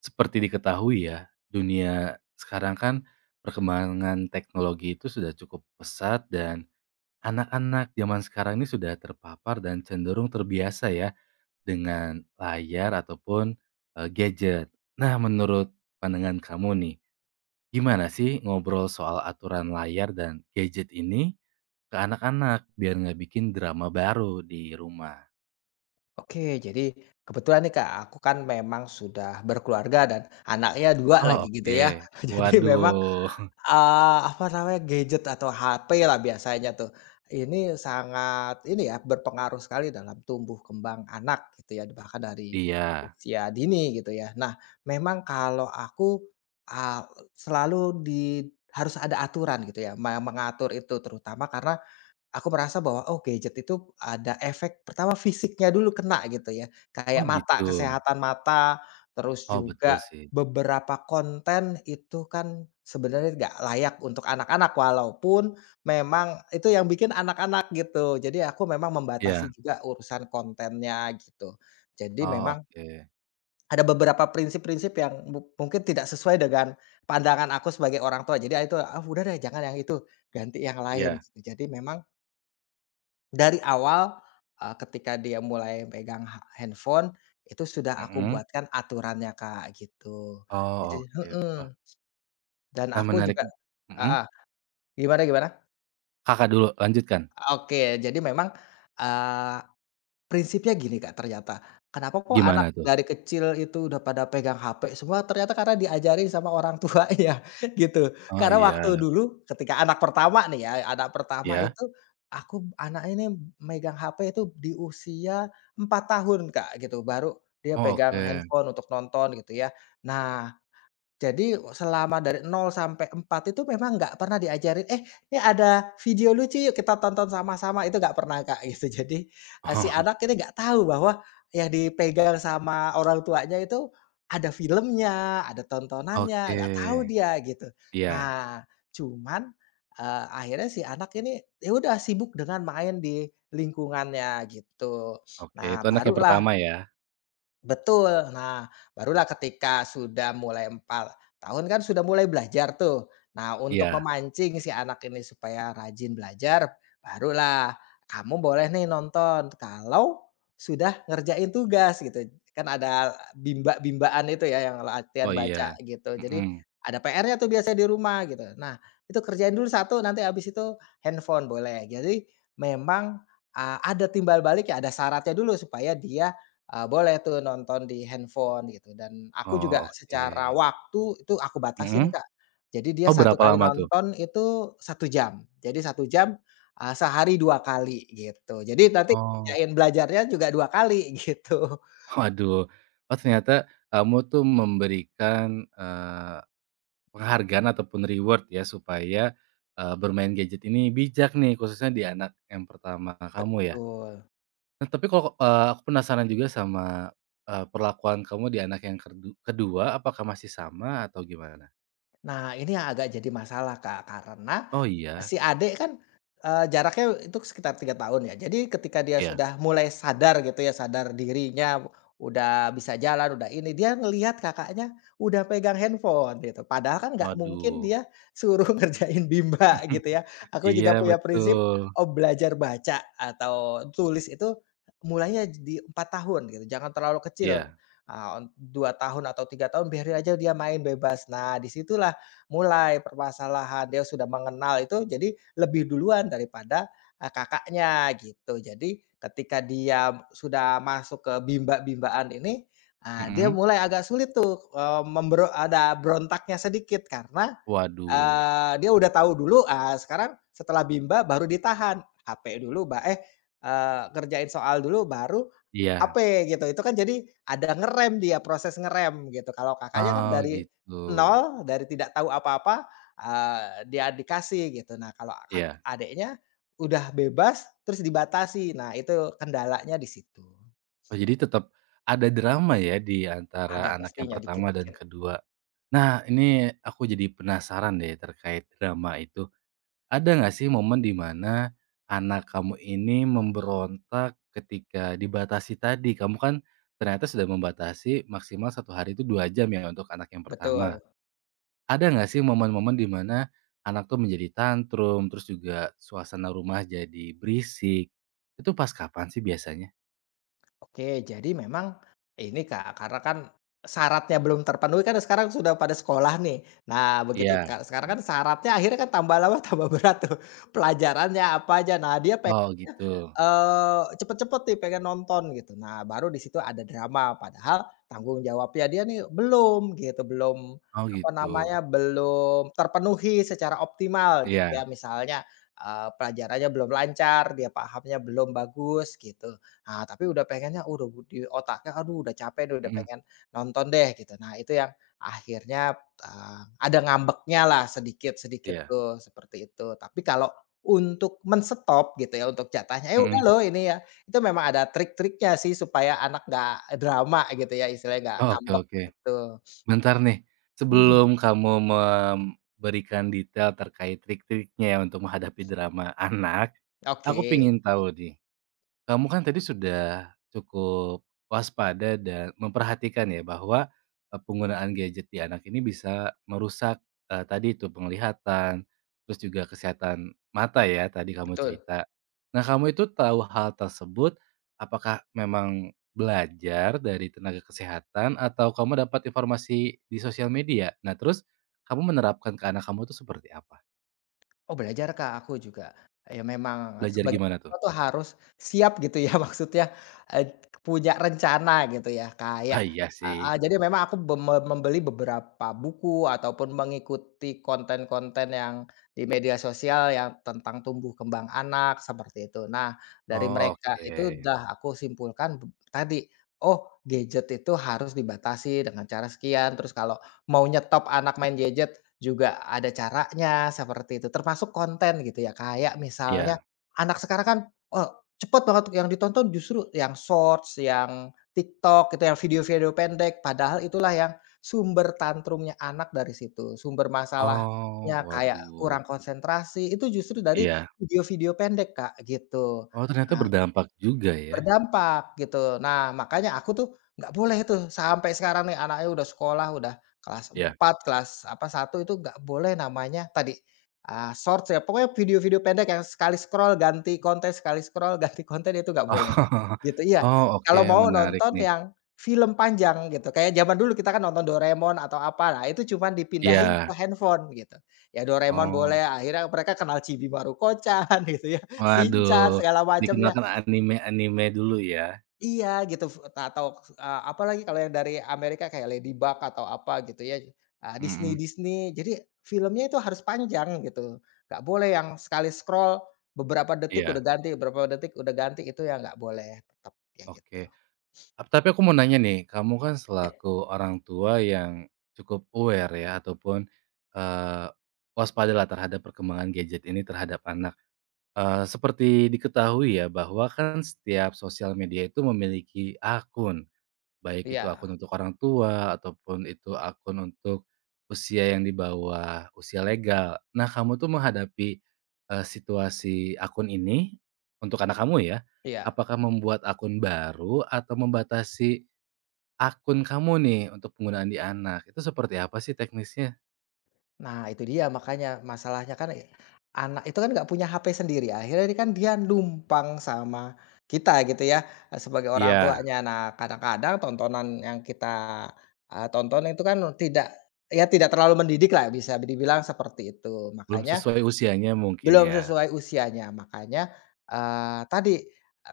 Seperti diketahui ya, dunia sekarang kan perkembangan teknologi itu sudah cukup pesat dan anak-anak zaman sekarang ini sudah terpapar dan cenderung terbiasa ya dengan layar ataupun, gadget. Nah, menurut pandangan kamu nih, gimana sih ngobrol soal aturan layar dan gadget ini ke anak-anak biar nggak bikin drama baru di rumah? Oke, jadi kebetulan nih Kak, aku kan memang sudah berkeluarga dan anaknya 2 Oh, lagi gitu oke. ya. Jadi memang, Waduh. Apa namanya, gadget atau HP lah biasanya tuh, ini sangat ini ya, berpengaruh sekali dalam tumbuh kembang anak gitu ya, bahkan dari Iya. usia dini gitu ya. Nah, memang kalau aku, eee, selalu di harus ada aturan gitu ya, mengatur itu terutama karena aku merasa bahwa, oh gadget itu ada efek pertama fisiknya dulu kena gitu ya, kayak Oh, gitu. mata, kesehatan mata, terus Oh, betul juga sih. beberapa konten itu kan sebenarnya nggak layak untuk anak-anak walaupun memang itu yang bikin anak-anak gitu. Jadi aku memang membatasi Iya. juga urusan kontennya gitu. Jadi Oh, memang oke. ada beberapa prinsip-prinsip yang mungkin tidak sesuai dengan pandangan aku sebagai orang tua. Jadi, ah, itu, ah, udah deh jangan yang itu, ganti yang lain Iya. gitu. Jadi memang dari awal, ketika dia mulai pegang handphone, itu sudah aku Mhm. buatkan aturannya, Kak, gitu. Jadi Oh, oke. Wah, mhm, dan nah aku menarik juga mhm? heeh, gimana gimana? Kakak dulu, lanjutkan. Oke, jadi memang, prinsipnya gini Kak ternyata, kenapa kok anak Gimana tuh? dari kecil itu udah pada pegang HP semua, ternyata karena diajarin sama orang tuanya gitu. Oh, Karena iya. waktu dulu ketika anak pertama nih ya, anak pertama Iya? itu aku anak ini megang HP itu di usia 4 tahun Kak gitu, baru dia Oh, pegang oke. handphone untuk nonton gitu ya. Nah jadi selama dari 0 sampai 4 itu memang nggak pernah diajarin, "Eh, ini ada video lucu yuk kita tonton sama-sama." Itu nggak pernah, Kak, gitu. Jadi, si Oh, anak ini nggak tahu bahwa yang dipegang sama orang tuanya itu ada filmnya, ada tontonannya, oke. nggak tahu dia gitu. Iya, Nah, cuman, akhirnya si anak ini ya udah sibuk dengan main di lingkungannya gitu. oke. Nah, Itu anak yang barulah. pertama ya? Betul. Nah, barulah ketika sudah mulai 4 tahun kan sudah mulai belajar tuh. Nah, untuk Iya. memancing si anak ini supaya rajin belajar, barulah kamu boleh nih nonton kalau sudah ngerjain tugas gitu. Kan ada bimba-bimbaan itu ya yang Oh, latihan baca iya. gitu. Jadi Mhm. ada PR-nya tuh biasanya di rumah gitu. Nah, itu kerjain dulu satu, nanti habis itu handphone boleh. Jadi memang, ada timbal balik ya, ada syaratnya dulu supaya dia boleh tuh nonton di handphone gitu, dan aku juga Oh, secara oke. waktu itu aku batasin, Mhm? Kak. Jadi dia Oh, satu berapa kali lama tuh? nonton itu satu jam. Jadi satu jam, sehari 2 kali gitu. Jadi nanti Oh, ngerjain belajarnya juga 2 kali gitu. waduh. Oh, ternyata kamu tuh memberikan, eee Penghargaan ataupun reward ya supaya, bermain gadget ini bijak nih khususnya di anak yang pertama kamu ya. Betul. Nah tapi kalau, aku penasaran juga sama, perlakuan kamu di anak yang kedua apakah masih sama atau gimana? Nah ini yang agak jadi masalah, Kak, karena Oh si iya? adik kan, jaraknya itu sekitar 3 tahun ya. Jadi ketika dia Iya. sudah mulai sadar gitu ya, sadar dirinya, udah bisa jalan, udah ini, dia ngelihat kakaknya udah pegang handphone gitu. Padahal kan nggak mungkin Waduh. dia suruh ngerjain bimba gitu ya. Aku Iya juga punya prinsip, betul. oh belajar baca atau tulis itu mulainya di 4 tahun gitu, jangan terlalu kecil. Iya. 2 tahun atau 3 tahun biarin aja dia main bebas. Nah disitulah. Mulai permasalahan, dia sudah mengenal itu jadi lebih duluan daripada, kakaknya gitu. Jadi ketika dia sudah masuk ke bimba-bimbaan ini, ah, dia Mhm. mulai agak sulit tuh, ada berontaknya sedikit karena, Waduh. Dia udah tahu dulu, ah, sekarang setelah bimba baru ditahan, HP dulu ngerjain soal dulu baru Iya. ape gitu, itu kan jadi ada ngerem dia, proses ngerem gitu. Kalau kakaknya kan Oh dari gitu. nol, dari tidak tahu apa-apa, dia dikasih gitu. Nah kalau Iya. adiknya udah bebas terus dibatasi, nah itu kendalanya di situ. Oh, jadi tetap ada drama ya di Ada antara anak yang pastinya pertama dan dikit-dikit, kedua. Nah, ini aku jadi penasaran deh terkait drama itu. Ada nggak sih momen di mana anak kamu ini memberontak ketika dibatasi tadi? Kamu kan ternyata sudah membatasi maksimal satu hari itu 2 jam ya untuk anak yang pertama. betul. Ada nggak sih momen-momen di mana anak tuh menjadi tantrum, terus juga suasana rumah jadi berisik? Itu pas kapan sih biasanya? Oke, jadi memang ini Kak, karena kan syaratnya belum terpenuhi kan sekarang sudah pada sekolah nih. Nah begitu Iya. Kak, sekarang kan syaratnya akhirnya kan tambah lama tambah berat tuh, pelajarannya apa aja. Nah dia Oh, gitu. Cepet-cepet nih pengen nonton gitu. Nah, baru di situ ada drama, padahal tanggung jawabnya dia nih belum gitu, belum Oh apa gitu. namanya, belum terpenuhi secara optimal gitu Iya, ya. Misalnya, pelajarannya belum lancar, dia pahamnya belum bagus gitu. Ah, tapi udah pengennya udah di otaknya, "Aduh udah capek deh, udah mhm, pengen nonton deh," gitu. Nah, itu yang akhirnya, ada ngambeknya lah sedikit-sedikit iya, tuh, seperti itu. Tapi kalau untuk men-stop gitu ya, untuk jatahnya, "Eh, udah mhm. loh ini ya." Itu memang ada trik-triknya sih supaya anak nggak drama gitu ya, istilahnya nggak Oh, oke ngambek oke. gitu. Bentar nih, Mhm, sebelum kamu memberikan detail terkait trik-triknya ya untuk menghadapi drama anak, oke, aku pengen tahu nih Kamu kan tadi sudah cukup waspada dan memperhatikan ya bahwa, penggunaan gadget di anak ini bisa merusak, tadi itu penglihatan, terus juga kesehatan mata ya tadi kamu betul. cerita. Nah kamu itu tahu hal tersebut, apakah memang belajar dari tenaga kesehatan atau kamu dapat informasi di sosial media? Nah terus, kamu menerapkan ke anak kamu itu seperti apa? Oh belajar Kak, aku juga. Ya memang Belajar sebagai gimana tuh? orang tua harus siap gitu ya, maksudnya, eee, punya rencana gitu ya kayak Ah, iya heeh, sih. jadi memang aku be me membeli beberapa buku ataupun mengikuti konten-konten yang di media sosial yang tentang tumbuh kembang anak seperti itu. Nah dari Oh mereka oke. itu udah aku simpulkan tadi, oh gadget itu harus dibatasi dengan cara sekian, terus kalau mau nyetop anak main gadget juga ada caranya seperti itu, termasuk konten gitu ya. Kayak misalnya Iya. anak sekarang kan, oh cepet banget yang ditonton justru yang Shorts, yang TikTok gitu, yang video-video pendek, padahal itulah yang sumber tantrumnya anak dari situ. Sumber masalahnya Oh, kayak waduh, kurang konsentrasi, itu justru dari iya. video-video pendek, Kak, gitu. Oh, ternyata Nah, berdampak juga ya? berdampak gitu. Nah, makanya aku tuh nggak boleh tuh sampai sekarang nih anaknya udah sekolah, udah kelas Iya. 4 kelas apa, satu itu nggak boleh namanya tadi, Shorts ya, pokoknya video-video pendek yang sekali scroll ganti konten, sekali scroll ganti konten itu nggak boleh, gitu. Oh, Iya, oh, oke, kalau mau menarik nonton nih. yang film panjang gitu, kayak zaman dulu kita kan nonton Doraemon atau apa, nah itu cuman dipindahin Iya, ke handphone gitu. Ya Doraemon oh, boleh, akhirnya mereka kenal Chibi Maruko-chan gitu ya, Shinchan waduh, segala macamnya. dikenalkan anime-anime dulu ya? Iya gitu atau, apalagi kalau yang dari Amerika kayak Ladybug atau apa gitu ya, Disney Mhm, Disney. Jadi filmnya itu harus panjang gitu, nggak boleh yang sekali scroll beberapa detik iya, udah ganti, beberapa detik udah ganti, itu ya nggak boleh tetap, ya gitu. oke. Ap tapi aku mau nanya nih, kamu kan Ya. selaku orang tua yang cukup aware ya ataupun, eh waspada lah terhadap perkembangan gadget ini terhadap anak. Seperti diketahui ya bahwa kan setiap sosial media itu memiliki akun. Baik itu Iya akun untuk orang tua, ataupun itu akun untuk usia yang di bawah usia legal. Nah, kamu tuh menghadapi, situasi akun ini, untuk anak kamu ya, iya. apakah membuat akun baru atau membatasi akun kamu nih untuk penggunaan di anak? Itu seperti apa sih teknisnya? Nah itu dia makanya, masalahnya kan, anak itu kan nggak punya HP sendiri, akhirnya ini kan dia numpang sama kita gitu ya, sebagai orang Iya, tuanya. Nah kadang-kadang tontonan yang kita, tonton itu kan tidak ya tidak terlalu mendidik lah bisa dibilang seperti itu. belum Makanya sesuai usianya mungkin belum ya? sesuai usianya, makanya, tadi,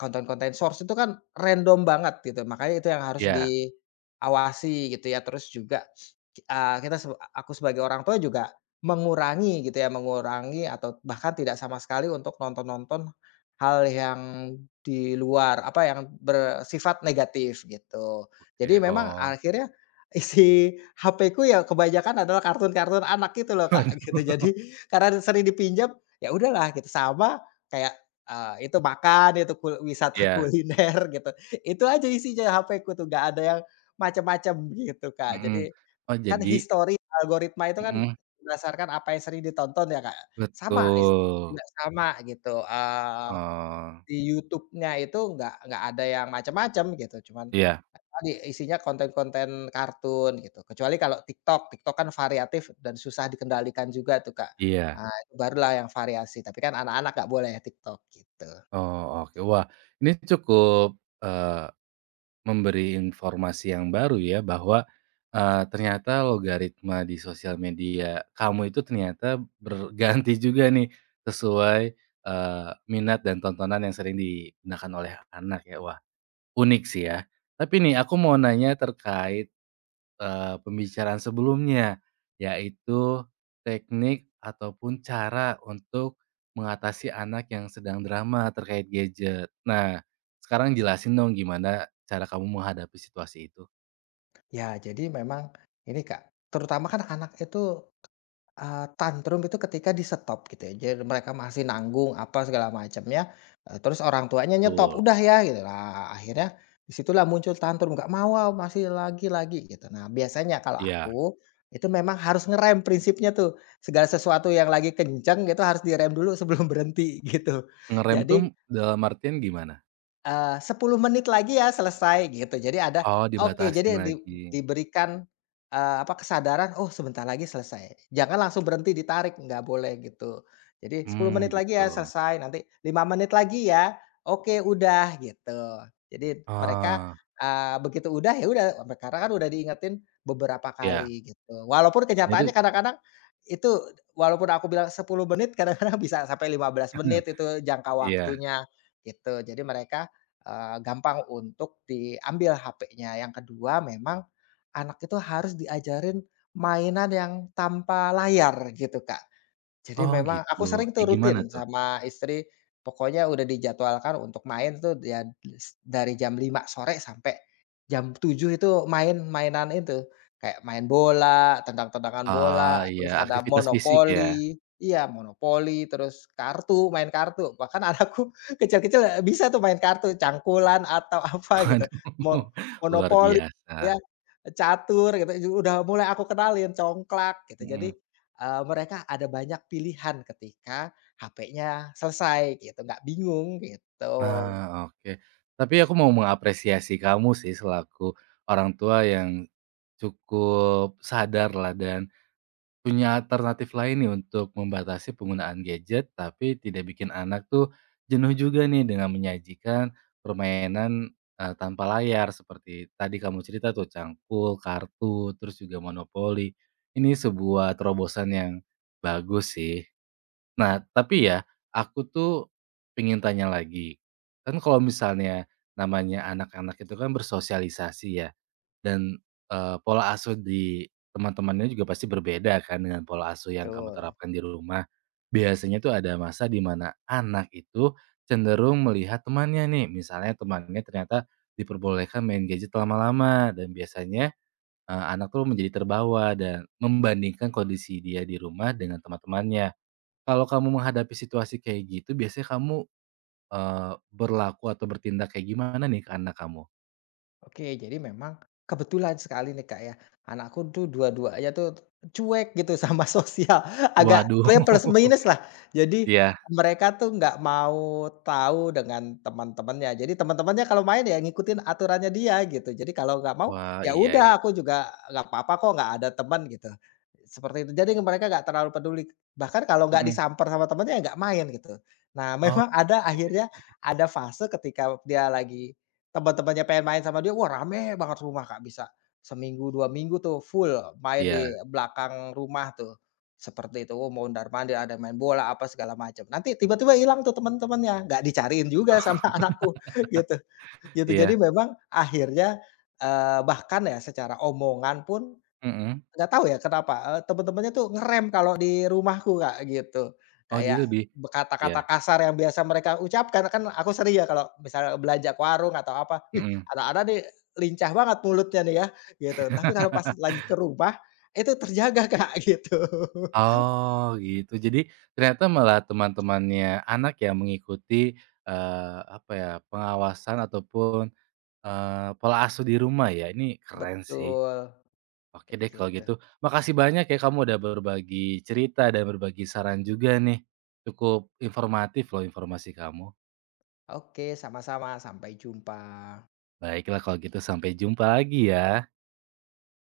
konten-konten Shorts itu kan random banget gitu, makanya itu yang harus Iya, diawasi gitu ya. Terus juga, ki kita seb aku sebagai orang tua juga mengurangi gitu ya, mengurangi atau bahkan tidak sama sekali untuk nonton-nonton hal yang di luar, apa, yang bersifat negatif gitu. oke, Jadi memang oh. akhirnya, isi HP-ku ya kebanyakan adalah kartun-kartun anak gitu loh, Kak, gitu. Jadi Waduh. karena sering dipinjam, ya udahlah gitu, sama kayak, itu makan, itu wisata Iya, kuliner gitu. Itu aja isinya HP-ku tuh, nggak ada yang macam-macam gitu, Kak. mhm. Jadi Oh kan jadi history algoritma itu kan mhm, berdasarkan apa yang sering ditonton ya, Kak. Sama, istriku betul. juga sama gitu, Oh, di YouTube-nya itu nggak ada yang macam-macam gitu, cuman iya. tadi isinya konten-konten kartun gitu. Kecuali kalau TikTok, kan variatif dan susah dikendalikan juga tuh, Kak. Iya. Nah, itu barulah yang variasi, tapi kan anak-anak nggak boleh ya TikTok gitu. Oh, oke. Wah, ini cukup, eee, memberi informasi yang baru ya bahwa, ternyata logaritma di sosial media kamu itu ternyata berganti juga nih sesuai, minat dan tontonan yang sering digunakan oleh anak ya. Wah, unik sih ya. Tapi nih aku mau nanya terkait pembicaraan sebelumnya, yaitu teknik ataupun cara untuk mengatasi anak yang sedang drama terkait gadget. Nah, sekarang jelasin dong gimana cara kamu menghadapi situasi itu? Ya, jadi memang ini, Kak, terutama kan anak itu tantrum itu ketika di-stop gitu ya, jadi mereka masih nanggung apa segala macamnya, terus orang tuanya nyetop, Betul, "Udah ya," gitu. Nah, akhirnya disitulah muncul tantrum, "Nggak mau ah, masih lagi," gitu. Nah, biasanya kalau iya. aku, itu memang harus ngerem prinsipnya tuh, segala sesuatu yang lagi kenceng itu harus direm dulu sebelum berhenti gitu. Ngerem tuh Jadi dalam artian gimana? 10 menit lagi ya selesai gitu. Jadi ada Oh, oke, dibatasin jadi lagi. diberikan, apa, kesadaran, "Oh sebentar lagi selesai." Jangan langsung berhenti ditarik, nggak boleh gitu. Jadi 10 Hmm, menit lagi gitu. ya selesai, nanti 5 menit lagi ya, oke udah gitu. Jadi mereka, Ah, begitu udah, ya udah, karena kan udah diingetin beberapa iya. kali gitu. Walaupun Nah itu kenyataannya kadang-kadang itu walaupun aku bilang 10 menit, kadang-kadang bisa sampai 15 menit itu jangka iya. waktunya gitu. Jadi mereka gampang untuk diambil HP-nya. Yang kedua memang anak itu harus diajarin mainan yang tanpa layar gitu, Kak. Jadi Oh memang gitu, aku sering tuh kayak gimana rutin tuh? sama istri, pokoknya udah dijadwalkan untuk main tuh ya dari jam 5 sore sampai jam 7 itu main mainan itu, kayak main bola, tendang-tendangan bola, Ah, iya, terus ada aktivitas fisik ya? monopoli, iya monopoli, terus kartu, main kartu, bahkan anakku kecil-kecil bisa tuh main kartu, cangkulan atau apa gitu, Waduh, mo luar monopoli ya, biasa, catur gitu, udah mulai aku kenalin, congklak gitu. Jadi mhm, mereka ada banyak pilihan ketika HP-nya selesai gitu, nggak bingung gitu, ah, oke. Tapi aku mau mengapresiasi kamu sih selaku orang tua yang cukup sadar lah dan punya alternatif lain nih untuk membatasi penggunaan gadget, tapi tidak bikin anak tuh jenuh juga nih dengan menyajikan permainan, tanpa layar seperti tadi kamu cerita tuh cangkul, kartu, terus juga monopoli. Ini sebuah terobosan yang bagus sih. Nah, tapi ya, aku tuh pengen tanya lagi. Kan kalau misalnya namanya anak-anak itu kan bersosialisasi ya, dan, pola asuh di teman-temannya juga pasti berbeda kan dengan pola asuh yang kamu betul. terapkan di rumah. Biasanya tuh ada masa di mana anak itu cenderung melihat temannya nih, misalnya temannya ternyata diperbolehkan main gadget lama-lama dan biasanya, anak tuh menjadi terbawa dan membandingkan kondisi dia di rumah dengan teman-temannya. Kalau kamu menghadapi situasi kayak gitu, biasanya kamu, berlaku atau bertindak kayak gimana nih ke anak kamu? Oke, jadi memang kebetulan sekali nih, Kak, ya, anakku tuh dua-duanya tuh cuek gitu sama sosial, agak Waduh. sebenarnya plus minus lah. Jadi Iya. mereka tuh nggak mau tahu dengan teman-temannya. Jadi teman-temannya kalau main ya ngikutin aturannya dia gitu. Jadi kalau nggak mau, Wah, ya iya iya. udah aku juga nggak apa-apa kok nggak ada teman gitu. Seperti itu. Jadi mereka nggak terlalu peduli. Bahkan kalau nggak Mhm. disamper sama temannya ya nggak main gitu. Nah, memang ada Oke. akhirnya ada fase ketika dia lagi teman-temannya pengen main sama dia, wah rame banget rumah, Kak, bisa seminggu, 2 minggu tuh full main di Iya belakang rumah tuh, seperti itu. Oh, mau mondar-mandir, ada main bola, apa segala macam. Nanti tiba-tiba hilang tuh teman-temannya, nggak dicariin juga sama anakku, gitu gitu. Jadi iya. memang akhirnya, bahkan ya secara omongan pun, Mhm. nggak tahu ya kenapa, temen-temennya tuh ngerem kalau di rumahku, Kak, gitu. Oh, jadi Kayak lebih iya, kata-kata kasar yang biasa mereka ucapkan, kan aku sering ya kalau misalnya belanja ke warung atau apa, "Wih, mhm. anak-anak nih lincah banget mulutnya nih ya," gitu. Tapi kalau pas lagi ke rumah, itu terjaga, Kak, gitu. Oh, gitu. Jadi ternyata malah teman-temannya anak yang mengikuti, apa ya, pengawasan ataupun, pola asuh di rumah ya. Ini keren sih. Betul, Oke kayak deh kalau gitu. gitu. Makasih banyak ya kamu udah berbagi cerita dan berbagi saran juga nih. Cukup informatif loh informasi kamu. Oke, sama-sama, sampai jumpa. Baiklah kalau gitu sampai jumpa lagi ya.